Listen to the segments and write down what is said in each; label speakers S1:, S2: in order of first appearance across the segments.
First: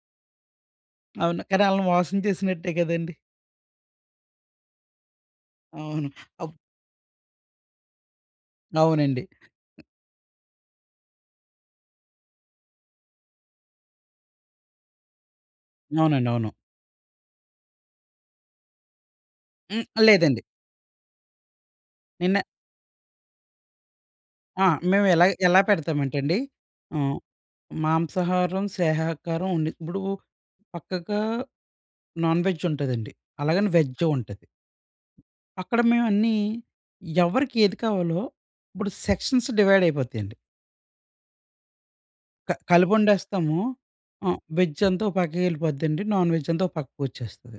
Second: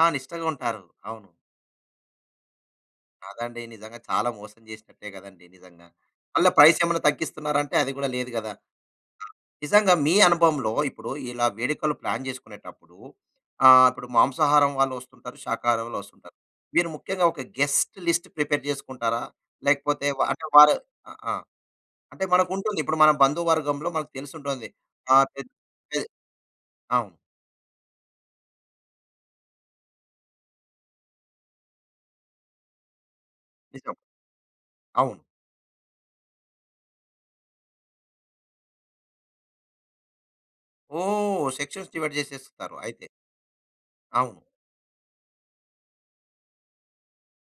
S1: ఆ! నిష్టగుంటారు. అవును.
S2: అవును. కానీ ఆళ్ళని మోసం చేసినట్టే కదండి!
S1: కాదండి. నిజంగా చాలా మోసం చేసినట్టే గదండీ! నిజంగా.
S2: అవును.
S1: మళ్ళ
S2: అబ్
S1: ప్రైసేమన్నా తగ్గిస్తన్నారా అంటే, అది గూడా లేదు గదా! ఆ!
S2: అవునండి.
S1: నిజంగా మీ అనుభవంలో ఇప్పుడు, ఇలా వేడుకలు ప్లాన్ జేసుకునేటప్పుడూ, ఆహ్, ఇప్పుడు మాంసాహారం వాళ్ళొస్తుంటారు, శాకాహారం
S2: అవునండి.
S1: వాళ్ళోస్తుంటారు.
S2: అవును.
S1: మీరు ముఖ్యంగా ఒక గెస్ట్ లిస్ట్ ప్రిపేర్ జేసుకుంటారా,
S2: హ్మ్.
S1: లేకపోతే వ
S2: లేదండి.
S1: అంటే, వారు ఆ! ఆ! అంటే,
S2: నిన్న
S1: మనకుంటుంది. ఇప్పుడు మన బంధు వర్గంలో మనకు
S2: ఆ!
S1: తెలిసుంటుంది.
S2: మేము
S1: ఆహ్,
S2: ఎలాగ
S1: పెద్
S2: ఎలా
S1: పె
S2: పెడతామంటండి,
S1: అవును.
S2: హ్మ్, మాంసాహారం, శాకాహారం ఉండి ఇప్పుడూ పక్కకా నాన్ వెజ్జుంటదండి. అలాగని
S1: నిజం.
S2: వెజ్జు ఉంటది.
S1: అవును.
S2: అక్కడ మేవన్నీ, ఎవరికి ఏది కావాలో, ఇప్పుడు సెక్షన్స్ డివైడైయిపోతయండి.
S1: ఓహ్! సెక్షన్స్ డివైడ్
S2: క
S1: చేసేస్తరు అయితే.
S2: కలిపొండేస్తాము. హ్మ్,
S1: అవును.
S2: వెజ్జంతా ఓ పక్కకెళ్ళిపోద్దండి. నాన్ వెజ్జంతా ఓ పక్కకొచ్చేస్తది.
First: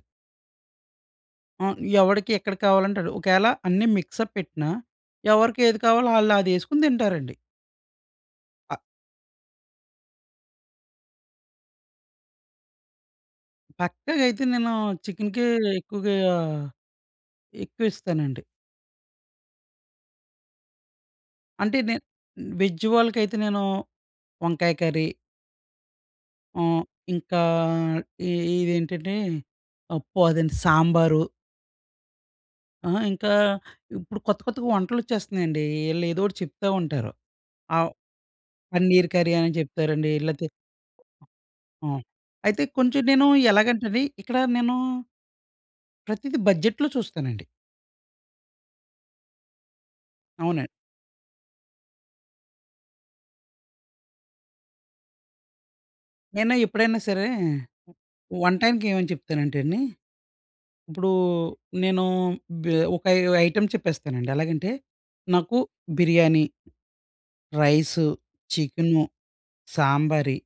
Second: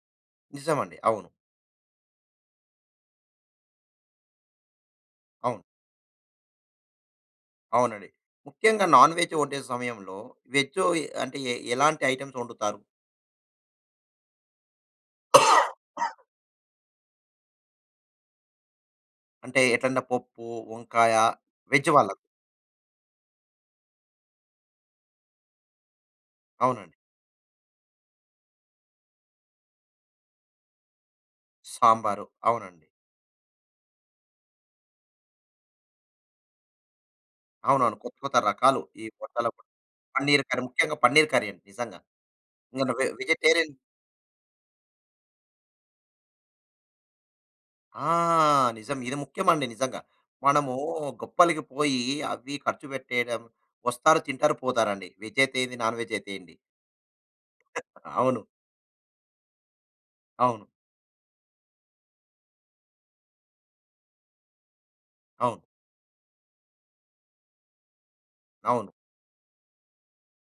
S1: నిజమండి. అవును.
S2: ఆ! ఎవడికి ఎక్కడ కావాలంటడు? ఒకేళ అన్నీ మిక్సప్ పెట్టినా,
S1: అవును.
S2: ఎవరికేది కావాలో ఆళ్ళదేసుకొని తింటారండి.
S1: అవునండి.
S2: ఆ!
S1: ముఖ్యంగా నాన్ వెజ్ ఒండే సమయంలో, వెజ్జో ఏ అంటే, ఎ ఎలాంటి ఐటెమ్స్ ఒండుతారు?
S2: పక్కాగయితే నేనూ చికిన్‌కే ఎక్కువుగా ఎక్కువిస్తానండి.
S1: అంటే ఎట్లంటే, పొప్పు, వంకాయ.
S2: అంటే,
S1: వేజ్
S2: నేన్
S1: వాళ్ళకు.
S2: వెజ్ వాళ్ళకైతే నేను వంకాయ కర్రీ. ఆహ్,
S1: అవునండి.
S2: ఇంకా ఈ ఇదేంటంటే, పప్పు, అదేంటి సాంబారు.
S1: సాంబారు. అవునండి.
S2: అహ! ఇంకా ఇప్పుడు కొత్త కొత్తగా వంటలొచ్చేస్తన్నయండీ. ఈళ్ళేదోటి చెప్తా ఉంటారు. ఆవ్
S1: అవునవును. కొత్త కొత్త రకాలు. ఈ
S2: పన్నీర్ కర్రీ
S1: పొట్టల
S2: అని
S1: కొట్
S2: జెప్తారండి.
S1: పన్నీర్
S2: లేతే
S1: కర్రీ. ముఖ్యంగా పన్నీర్ కర్రీ అండి
S2: ఆ!
S1: నిజంగా.
S2: అయితే,
S1: నేను
S2: కొంచెం
S1: వె
S2: నేను
S1: వెజిటేరియన్.
S2: ఎలాగంటది, ఇక్కడా నేనూ ప్రతిది బడ్జెట్‌లో చూస్తానండి.
S1: ఆ! నిజం. ఇది ముఖ్యమండి నిజంగా.
S2: అవునండి.
S1: మనమూ గొప్పలికి పోయీ అవీ ఖర్చు పెట్టేయడం. వస్తారు, తింటారు, పోతారండి, వెజ్జయితే ఏంది, నాన్ వెజ్జయితే ఏండి.
S2: నేను ఎప్పుడైనా సరే!
S1: అవును.
S2: వంటాయనకేమని చెప్తానంటండి,
S1: అవును.
S2: ఇప్పుడూ నేనూ బె ఒక 5 ఐటెమ్ చెప్పేస్తానండి. ఎలాగంటే, నాకు
S1: అవును.
S2: బిర్యానీ రైసు,
S1: అవును.
S2: చికెను, సాంబరీ.